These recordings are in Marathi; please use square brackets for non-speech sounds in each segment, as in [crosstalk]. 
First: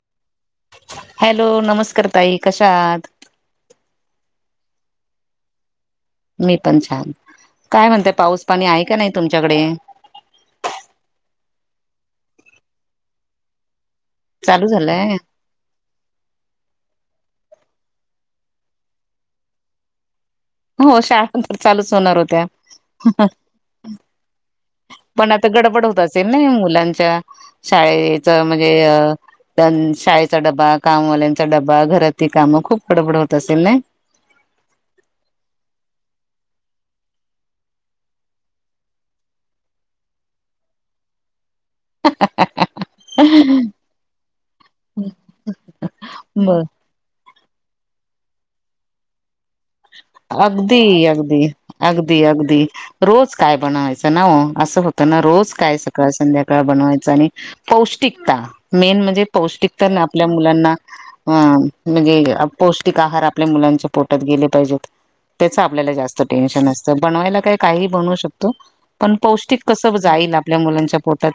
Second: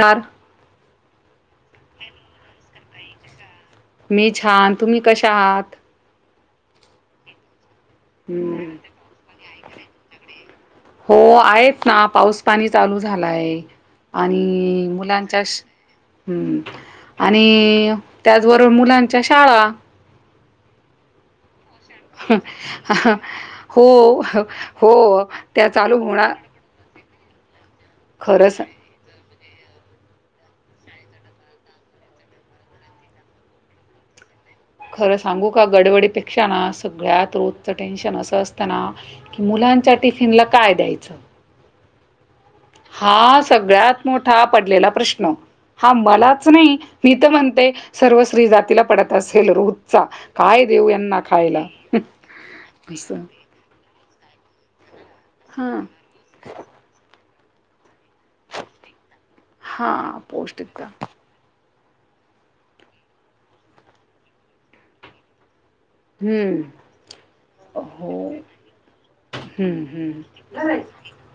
चार. हॅलो नमस्कार ताई कशा आात. मी छान तुम्ही कशा आहात. मी पण छान. काय म्हणतय पाऊस पाणी हम्म. आहे का नाही तुमच्याकडे? ह पाऊस पाणी चालू झालाय. चालू आणि झालंय? मुलांच्या श हं आ आणि त्याचबरोबर मुलांच्या शाळा. हो शाळां पण तर चालूच होणार होत्या. हो हो पण आता त्या गडबड चालू होत असेल होणार ना मुलांच्या शाळेच खरंच म्हणजे अ. शाळेचा डबा कामवाल्यांचा डबा घरातील कामं खूप बडबड होत असेल नाय. ह [unintelligible] खरं सांगू का गडबडीपेक्षा ना सगळ्यात रोजच टेन्शन असं असतना की मुला च्या टिफिन ला काय द्यायचं. हा सगळ्यात मोठा पडलेला प्रश्न. हा मलाच बर नाही मी तर म्हणते सर्व स्त्री जातीला पडत असेल. रोजचा. काय अगदी देऊ यांना अगदी खायला? अगदी अगदी असं. रोज काय बनवायचं चना, अस होत ना रोज काय हां, सकाळ संध्याकाळ बनवायचं आणि पौस टीकता मेन म्हणजे पौष्टिकता ना हां, आपल्या मुलांना पौष्टिकता. अ म्हणजे पौष्टिक आहार आपल्या मुलांच्या पोटात गेले पाजेत. च आपल्या जास्त हं. टेन्शन असत. बवायला काय काही बनवू हो. शकतो पण पोस्टीक हं, कस हं. जाईल आपल्या हं, मुलांच्या पोटात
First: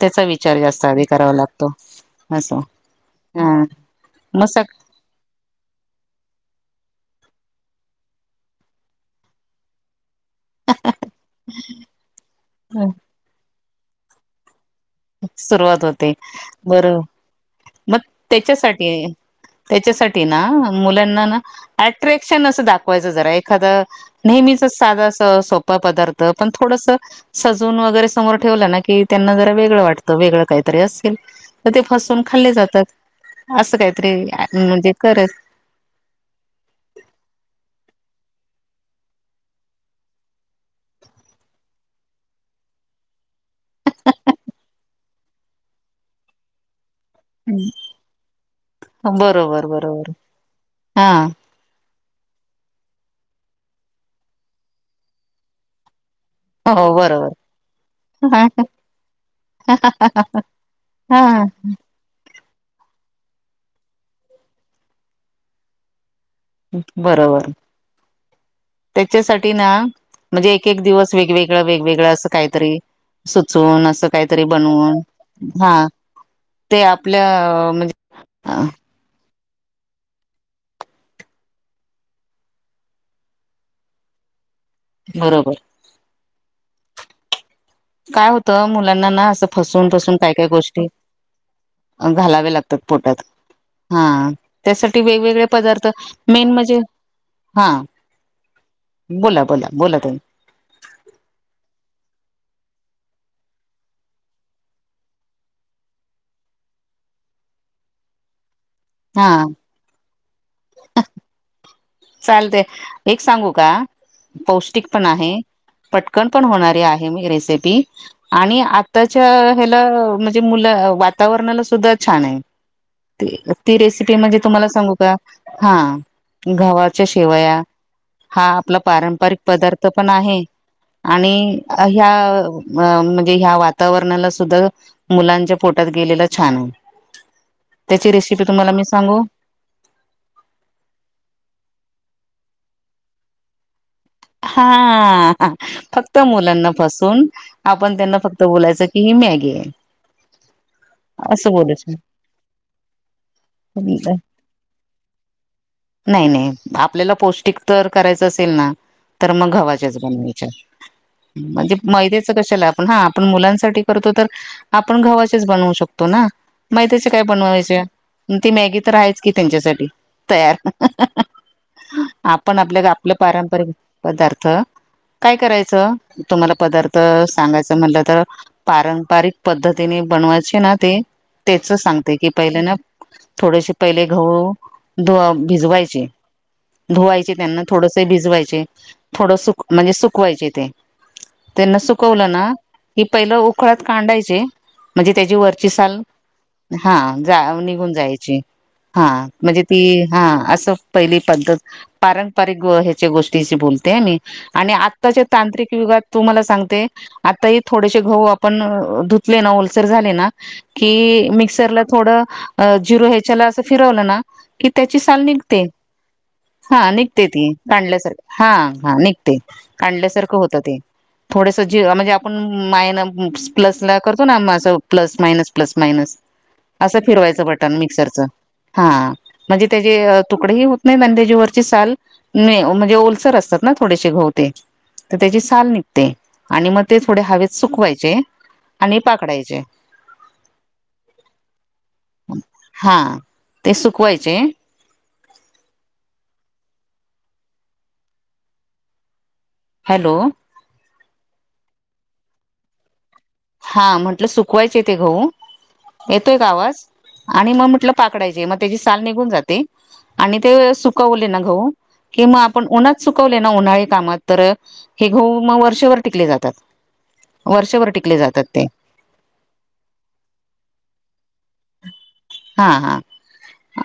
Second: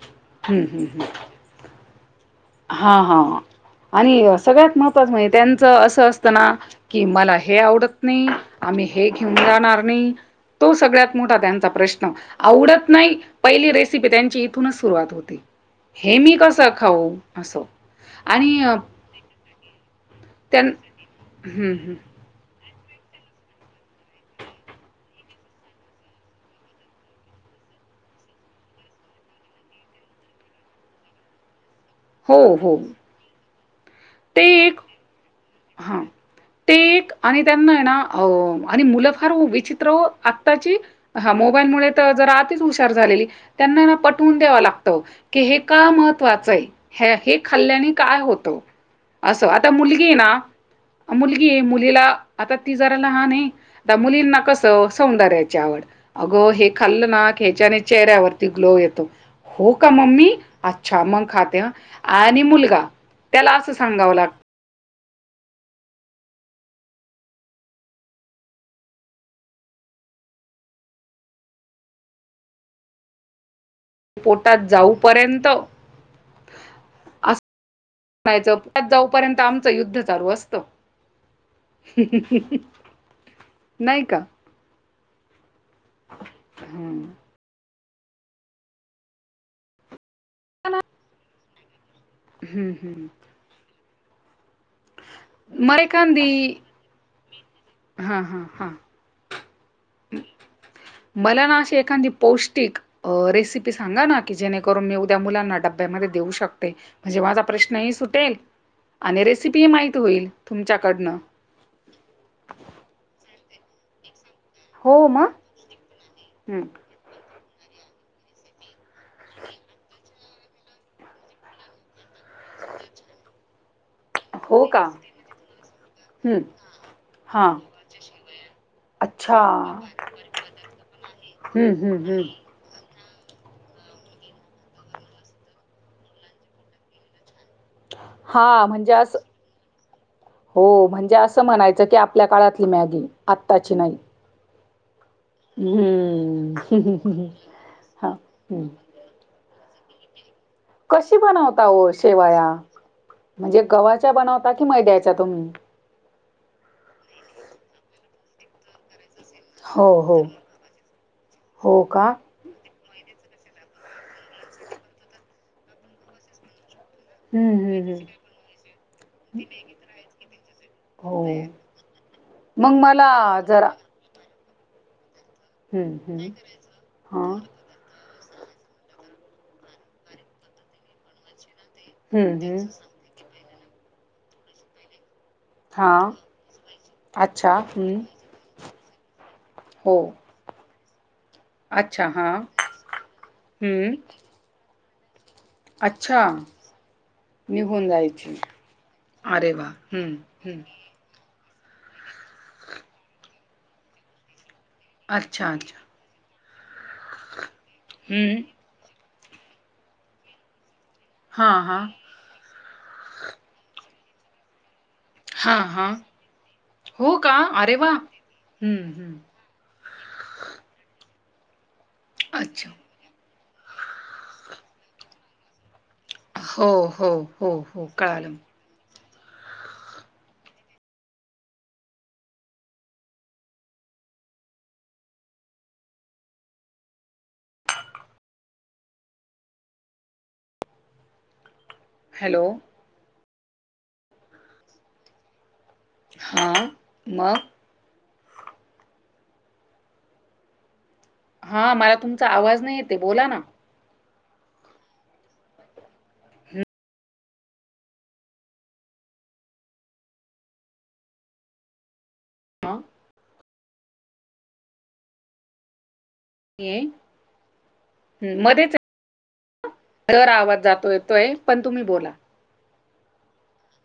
त्याचा विचार जास्त आधी करावा लागतो. असं हा हा आणि मग सगळ्यात महत्त्वाचं म्हणजे त्यांचं असं असतना कि मला हे आवडत नाही आम्ही हे घेऊन जाहणार नाही. तो सगळ्यात मोठा त्यांचा प्रश्न आवडत नाही पहिली रेसिपी त्यांची तूनच सुरुवात होती सुरुवात होते हे मी कसं बरं खाऊ असं मग आणि अ त्याच्यासाठी त्याच्यासाठी ना मुलांना ना हं, हं. अट्रॅक्शन ण दाखवायचा जरा एखादा नेहमीच साद आस सोपा पदार्थ पण थोडंसं साज उन वगैरे समोर ठेवल ना की त्यांना जरा वेगळ वाटत वेगळ काहीतरी असेल तर ते फसून हो, खाल्ले हो. जातात अस काय ते एक हा ते एक आणि त्यांना येना. आणि मुलं फार विचित्र आत्ताची ह मोबाईलमुळे जरा आतिच हुशार झालेली. त्याना पठवून द्याव लागत की हे का महत्त्वाचं आहे. ह हे खाल्ल्याने काय होतं. असं बरोबर आता मुलगी बरोबर आहे ना हा मुलगी मुलीला आता ती जरा लहान ने मुलींना कसं सौंदर्याची आवड. अगो हे हो खाल्लं ना बरोबर ह्याच्याने चेहऱ्यावरती ग्लो येतो. हो का मम्मी अच्छा मग हा खे ह आणि मुलग त्याला असं सांगावं लागत बरोबर त्याच्यासाठी ना म्हणजे एक एक दिवस वेगवेगळ वेगवेगळं असं काहीतरी चून असं काहीतरी पोटात बनवून जाऊपर्यंत हा ते आपल्या म्हणजे आमच युद्ध चालू असत नाही का बरोबर हम्म काय होतं मुलांना ना असं फसून फसून काय काय मला गोष्टी घालावे हं, लागतात हं. पोटात हा त्यासाठी वेगवेगळे पदार्थ मेन म्हणजे हा हा हा बोला बोला बोला ताई मला ना अशी एखादी पौष्टिक रेसिपी सांगा ना की जेणेकरून मी उद्या मुलांना डब्यामध्ये देऊ शकते म्हणजे माझा प्रश्नही सुटेल आणि हा रेसिपी माहीत होईल तुमच्याकडनं चालते एक सांगू का पौष्टिक पण हो मग? आहे पटकन पण हं. होणारी आहे आणि आताच्या ह्याला म्हणजे मुलं वातावरणाला सुद्धा छान आहे ती रेसिपी म्हणजे तुम्हाला सांगू का हा हं. गवा हां. शिवया हा आपला पारंपरिक अच्छा. पदार्थ पण आहे आणि हं, हं, ह्या हं. म्हणजे या वातावरणाला सुद्धा मुलांच्या पोटात गेलेला छान होईल हा म्हणजे अस हो म्हणजे असं म्हणायचं की आपल्या काळातली मॅगी आत्ताची नाही हा फक्त मुलांना फसून हम्म आपण हा त्यांना फक्त हम्म. बोलायचं की ही मॅगी आहे कशी असं बनवता ओ बोलायचं शेवया म्हणजे गव्हाच्या बनवता कि मैद्याचा तुम्ही नाही नाही आपल्याला पौष्टिक तर करायचं असेल ना तर मग हो गव्हाच्याच हो बनवायच्या हो म्हणजे का मैद्याच कशाला आपण हा आपण मुलांसाठी करतो तर आपण गव्हाचेच बनवू शकतो ना मैद्याचे काय हम्म बनवायचे हम्म हम्म ती मॅगी तर आहेच की त्यांच्यासाठी तयार हो आपण मग आपल्या मला आपलं पारंपरिक जरा पदार्थ काय करायचं हम्म हम्म तुम्हाला पदार्थ हा सांगायचं म्हटलं तर पारंपरिक पद्धतीने बनवायचे ना ते तेच सांगते की हम्म पहिले हम्म ना थोडेसे पहिले गहू हा भिजवायचे धुवायचे अच्छा त्यांना हम्म थोडसे भिजवायचे थोडं सुक म्हणजे हो सुकवायचे ते त्यांना अच्छा हा सुकवलं ना की पहिलं उकडत हम्म कांडायचे म्हणजे त्याची वरची साल अच्छा हा जा निघून जायची हा अरे म्हणजे वा ती हम्म हा हम्म असं पहिली पद्धत पारंपरिक ह्याच्या गोष्टीशी बोलते मी आणि आत्ताच्या अच्छा तांत्रिक अच्छा युगात तुम्हाला सांगते आताही थोडेसे गहू हम्म आपण ना ओलसर झाले ना की हां मिक्सरला हां थोडं अ झिरो ह्याच्याला अस फिरवलं ना की त्याची साल हां निघते हां हा हो निघते का? ती अरे वाह! काांढल्यासारखी हा हं, हा हं. निघते काढल्यासारखं होतं ते थोडस ज म्हणजे आपण अच्छा. मायन प्लस ला करतो ना असं प्लस मायनस प्लस मायनस हो, असं हो, फिरवायचं हो, बटन हो. मिक्सरच कळालं. हा म्हणजे त्याचे तुकडेही होत नाही आणि त्याच्यावररची साल म्हणजे र असतात ना थोडेसे गहू ते तर त्याची साल निघते आणि म ते थोडे हवेत सुकवायचे आणि पाखडायचे हॅलो ते सुकवायचे हां मग हॅलो हा मला तुमचा आवाज नाही येते बोला ना हा म्हंटलं सुकवायचे ते गहू येतोय का आवाज आणि म म्हटलं पाखडायचे म त्याची साल निघून जाते आणि ते सुकवले ना गहू कि मग आपण हां, उन्हात सुकवले ना उन्हाळी कामात तर हे गहू मग वर्षभर टिकले जातात वर्षभर टिक ह् मध्येच दर आवाज जातो येतोय पण तुम्ही बोला हा, हा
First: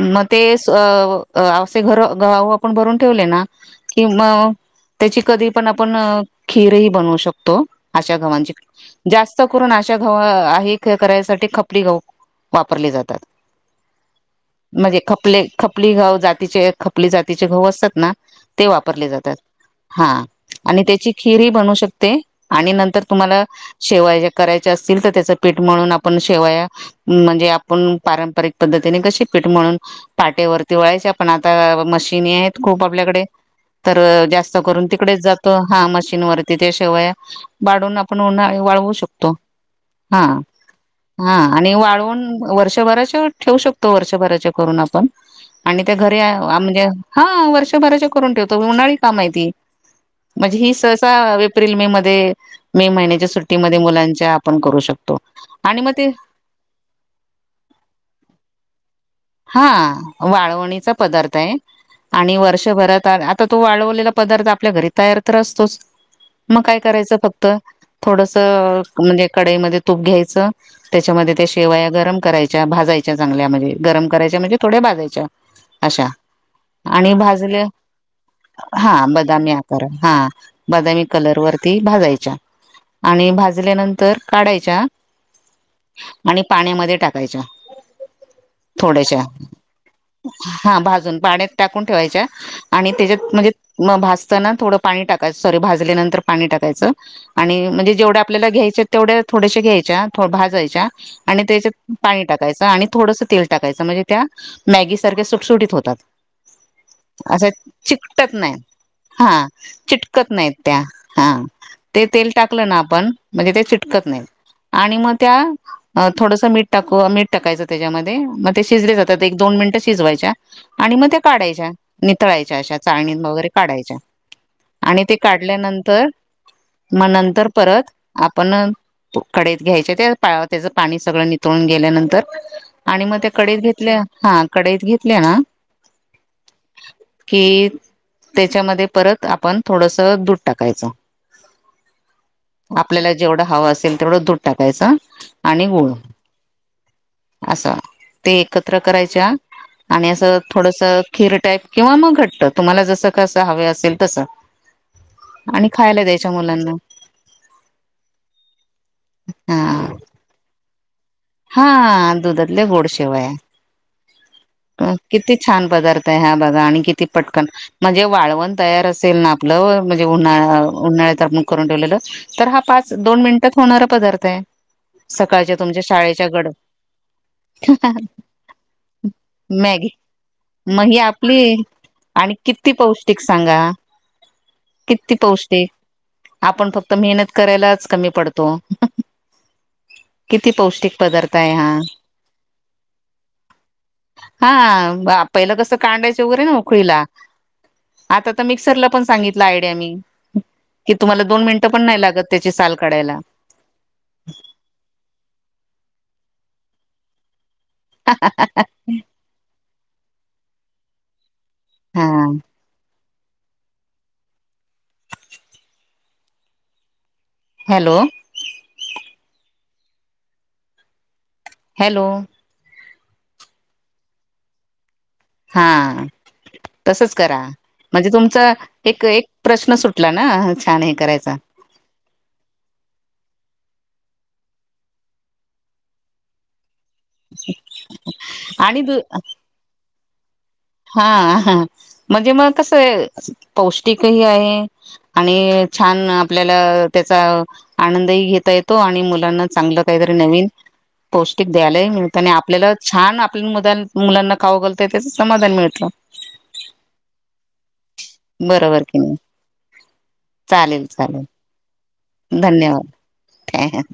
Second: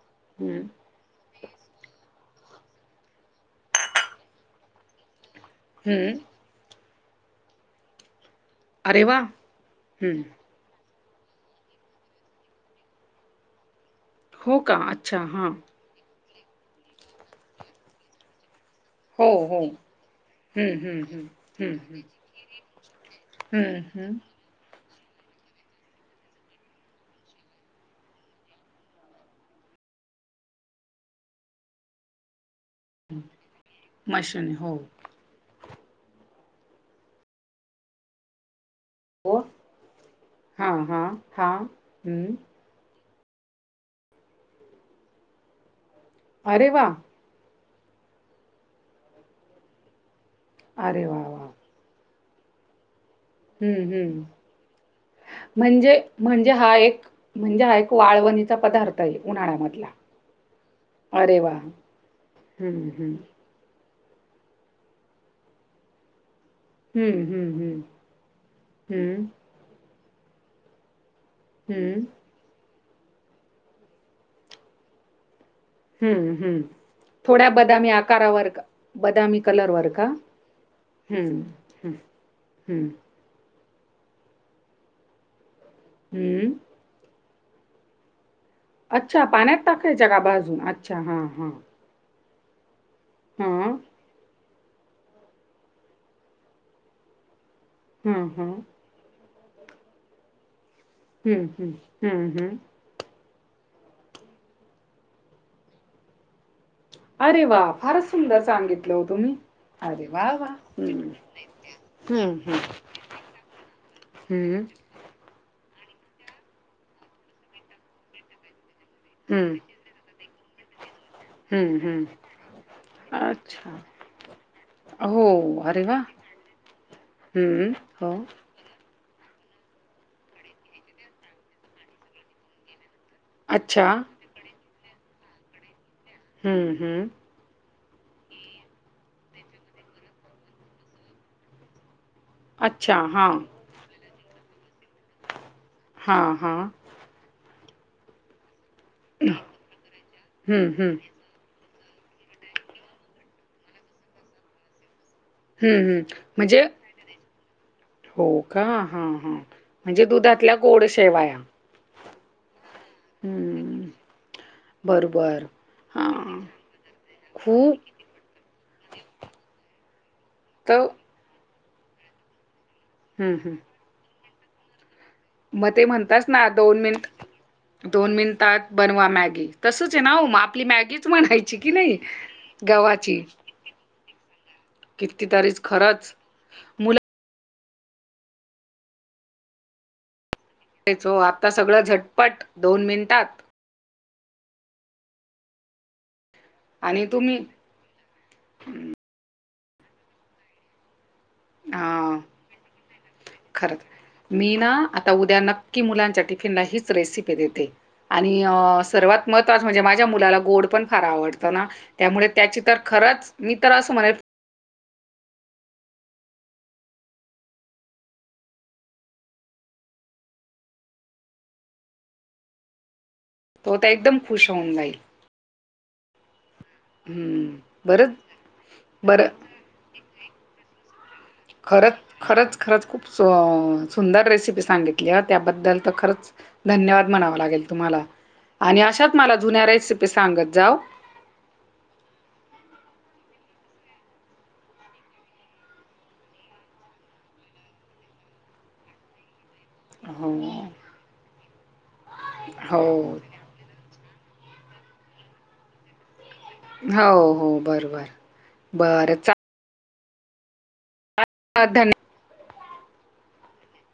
म ते हं, असे घर गहू आपण भरून ठेवले ना कि म त्याची कधी पण आपण हं. खीर बनवू शकतो अशा गव्हाणची अरे वाह! जास्त करून अशे गहू हं. आहे खीर करायसाठी खपली गहू वापरली जातात हो का? म्हणजे अच्छा. खपले हां. खपली गहू जातीचे खपली जातीचे गहू असतात ना ते वापरले हो, जातात हो. हा हं, आणि हं, त्याची हं. खीरही बनू हं, हं. शकते आणि नंतर तुम्हाला हं, हं. शेवाय करायचे अस असतील तर आपण त्याच पीठ मळून आपण शेवया म्हणजे आपण पारंपरिक पद्धतीने कशी पीठ मळून पाटेवररती वळायची पण आता मशीनी आहेत खूप आपल्याकडे तर मशानी. जास्त हो. करून तिकडेच जातो हा मशीनवररती त्या शेवया पाडून आपण उन्हा वाळवून शकतो हो. हा, हां, हां, हा हां. आणि वाळवून हं. वर्ष बर्‍याच ठेऊ शकतो वर्षभराच्या करुन आपण अणि त्या घरी अ अरे म्हणजे वाह! हा बराच करून ठेवतो उन्हाळी काम आहे ती म्हणजे ही अरे सहसा वाह, वाह! एप्रिल मे मध्ये मे महिने सुट्टी मध्ये हं, हं. मुलांच्या आपण करू शकतो आणि म म्हणजे ते म्हणजे हा एक म्हणजे हा एक वाळवणीचा पदार्थ आहे हा उन्हाळ्यामधला. वाळवणीचा पदार्थ अरे आहे वाह! आणि हम्म, वर्षभरात हम्म. आता तो वाळवलेला पदार्थ आपल्या घरी तयार तर असतोच मग काय करायचं हम्म, फक्त हम्म, हम्म. थोडस हम्म, म्हणजे कढईमध्ये तूप घ्यायचं त्याच्यामध्ये त्या शेवया हम्म, गरम करायच्या भाजायच्या चांगल्या म्हणजे गरम करायच्या म्हणजे थोड्या भाजयच्या ह, ह आणि भाजले हा बदामी आकार कलरवर का? हा बदामी कलर हम्म, वरती हं, भाजायच्या हं, आणि भा भाजल्यानंतर काढायच्या आणि हं. पाण्यामध्ये टाका कायच्या थोड्याशा अच्छा पाण्यात टाकायच्या का भाजून? हा अच्छा. भाजून हां, पाण्यात हां. टाकून ठेवायच्या आणि त्याच्यात म्हणजे हां. भाजताना थोडं पाणी टाकायच सॉरी भाजल्यानंतर पाणी टाकायचं आणि म्हणजे जेवढ्या हां, आपल्याला हां. घ्यायच्या तेवढ्या थोडश घ्यायच्या भाजायच्या आणि हं, हं. त्याच्यात पाणी हं, हं. टाकायचं आणि थोडस टाकायच म्हणजे त्या मॅगी सारख्या सुटसुटीत होतात अरे असं वाह! फारच चिकटत सुंदर सांगितलं हो नाहीत तुम्ही. हा अरे चिटकत वाह, नाहीत वाह! त्या हं, हा ते तेल हं, हं. टाकलं ना आपण म्हणजे ते चिटकत नाही हं, आणि मग त्या थोडसं मीठ टाकू मीठ टाकायचं त्याच्यामध्ये मग ते शिजले जातात एक दोन हं, मिनिटं शिजवायच्या आणि मग त्या काढायच्या हं, हं. नितळायच्या अशा चाळणी वगैरे अच्छा काढायच्या आणि ते हो अरे वाह! काढल्यानंतर म नंतर हं, परत हो. आपण न कडइत घ्यायचे ते त्याचं पाणी सगळं नितळून गेल्यानंतर आणि मग त्या कढईत अच्छा. घेतल्या, हा काढईत घेतल्या ना हम्म हम्म की त्याच्यामध्ये परत आपण थोडसं दूध टाकायचं. अच्छा. आपल्याला हां, जेवढ हवं असेल तेवढं दूध टाकायचं आणि गुळ हा, हा असं. ते एकत्र करायच्या आणि असं हं, थोडस हं. खीर टाईप किंवा मग घट्ट तुम्हाला, जसं कसं हवे असेल तसं आणि हम्म, हम्म खायला द्यायच्या म्हणजे मुलांना हो का? हा, हा म्हणजे दुधातल्या गोड शेवाया लई गोड शेवाया किती बरोबर. छान पदार्थ आहे हा, हां, बघा आणि किती पटकन खूप म्हणजे वाळवण तयार असेल ना आपलं म्हणजे उन्हाळा, तर उन्हाळ्यात आपणं करून ठेवलेलं तर हा पाच, दोन हं, हं. मिनिटात होणारा पदार्थ आहे. सकाळच्या मग तुमच्या ते शाळेच्या म्हणतात गड ना दोन मिनिट दोन मिनिटात बनवा मॅगी, तसच आहे ना हो? मग आपली ही मॅगीच आपली म्हणायची की नाही. आणि किती पौष्टिक गव्हाची? सांगा. किती कितीतरीच पौष्टिक, खरंच आपण फक्त मुलं मेहनत करायलाच कमी पडतो. किती पौष्टिक पदार्थ आहे हा. पट दोन मिनिटांत. हा, पहिलं कसं कांडायचं आणि तुम्ही आता तर मिक्सरला पण सांगितलं आईडिया मी. कित तुम्हाला दोन मिनट पणं नाही हा लागत त्याची साल काढायला. खरंच मी ना आता उद्या नक्की मुलांच्या टी फिनला हीच रेसिपी देते आणि सर्वात महत्वाचं म्हंणजे मा झ्या मुलाला गोड पण फार आवडत ना, हा त्यामुळे त्याचीं तर खरंच मी तर अस म्हणेल हॅलो. हॅलो. तो त एकदम खुश होऊन जाईल. हा. तसच करा, हम्म म्हणजे बरंच तुमचा एक एक बरं प्रश्न सुटला ना, छान हे करायचं खरंच, खरंच, खरंच खूप सू अ सुंदर रेसिपी सांगितली त्याबद्दल तर खरंच धन्यवाद म्हणावं लागेल तुम्हाला. आणि अशात मला जुन्या रेसिपी सांगत जाव हा हा म्हणजे मग कस, पौष्टिकही आहे. आणि छान आपल्याला त्याचा आनंदही घेता येतो आणि मुलांना चांगलं काही तर नवीन हो पौष्टिक द्यायला ही मिळ त. त्याने आपल्याला हो. छान आपल्या मुदा मुलांना खाऊं घालतोय त्याच समाधान मिळ त. हो हो बरोबर. बरोबर कि नाही, बरं. चा चालेल, चालेल. धन्यवाद. धन्यवाद.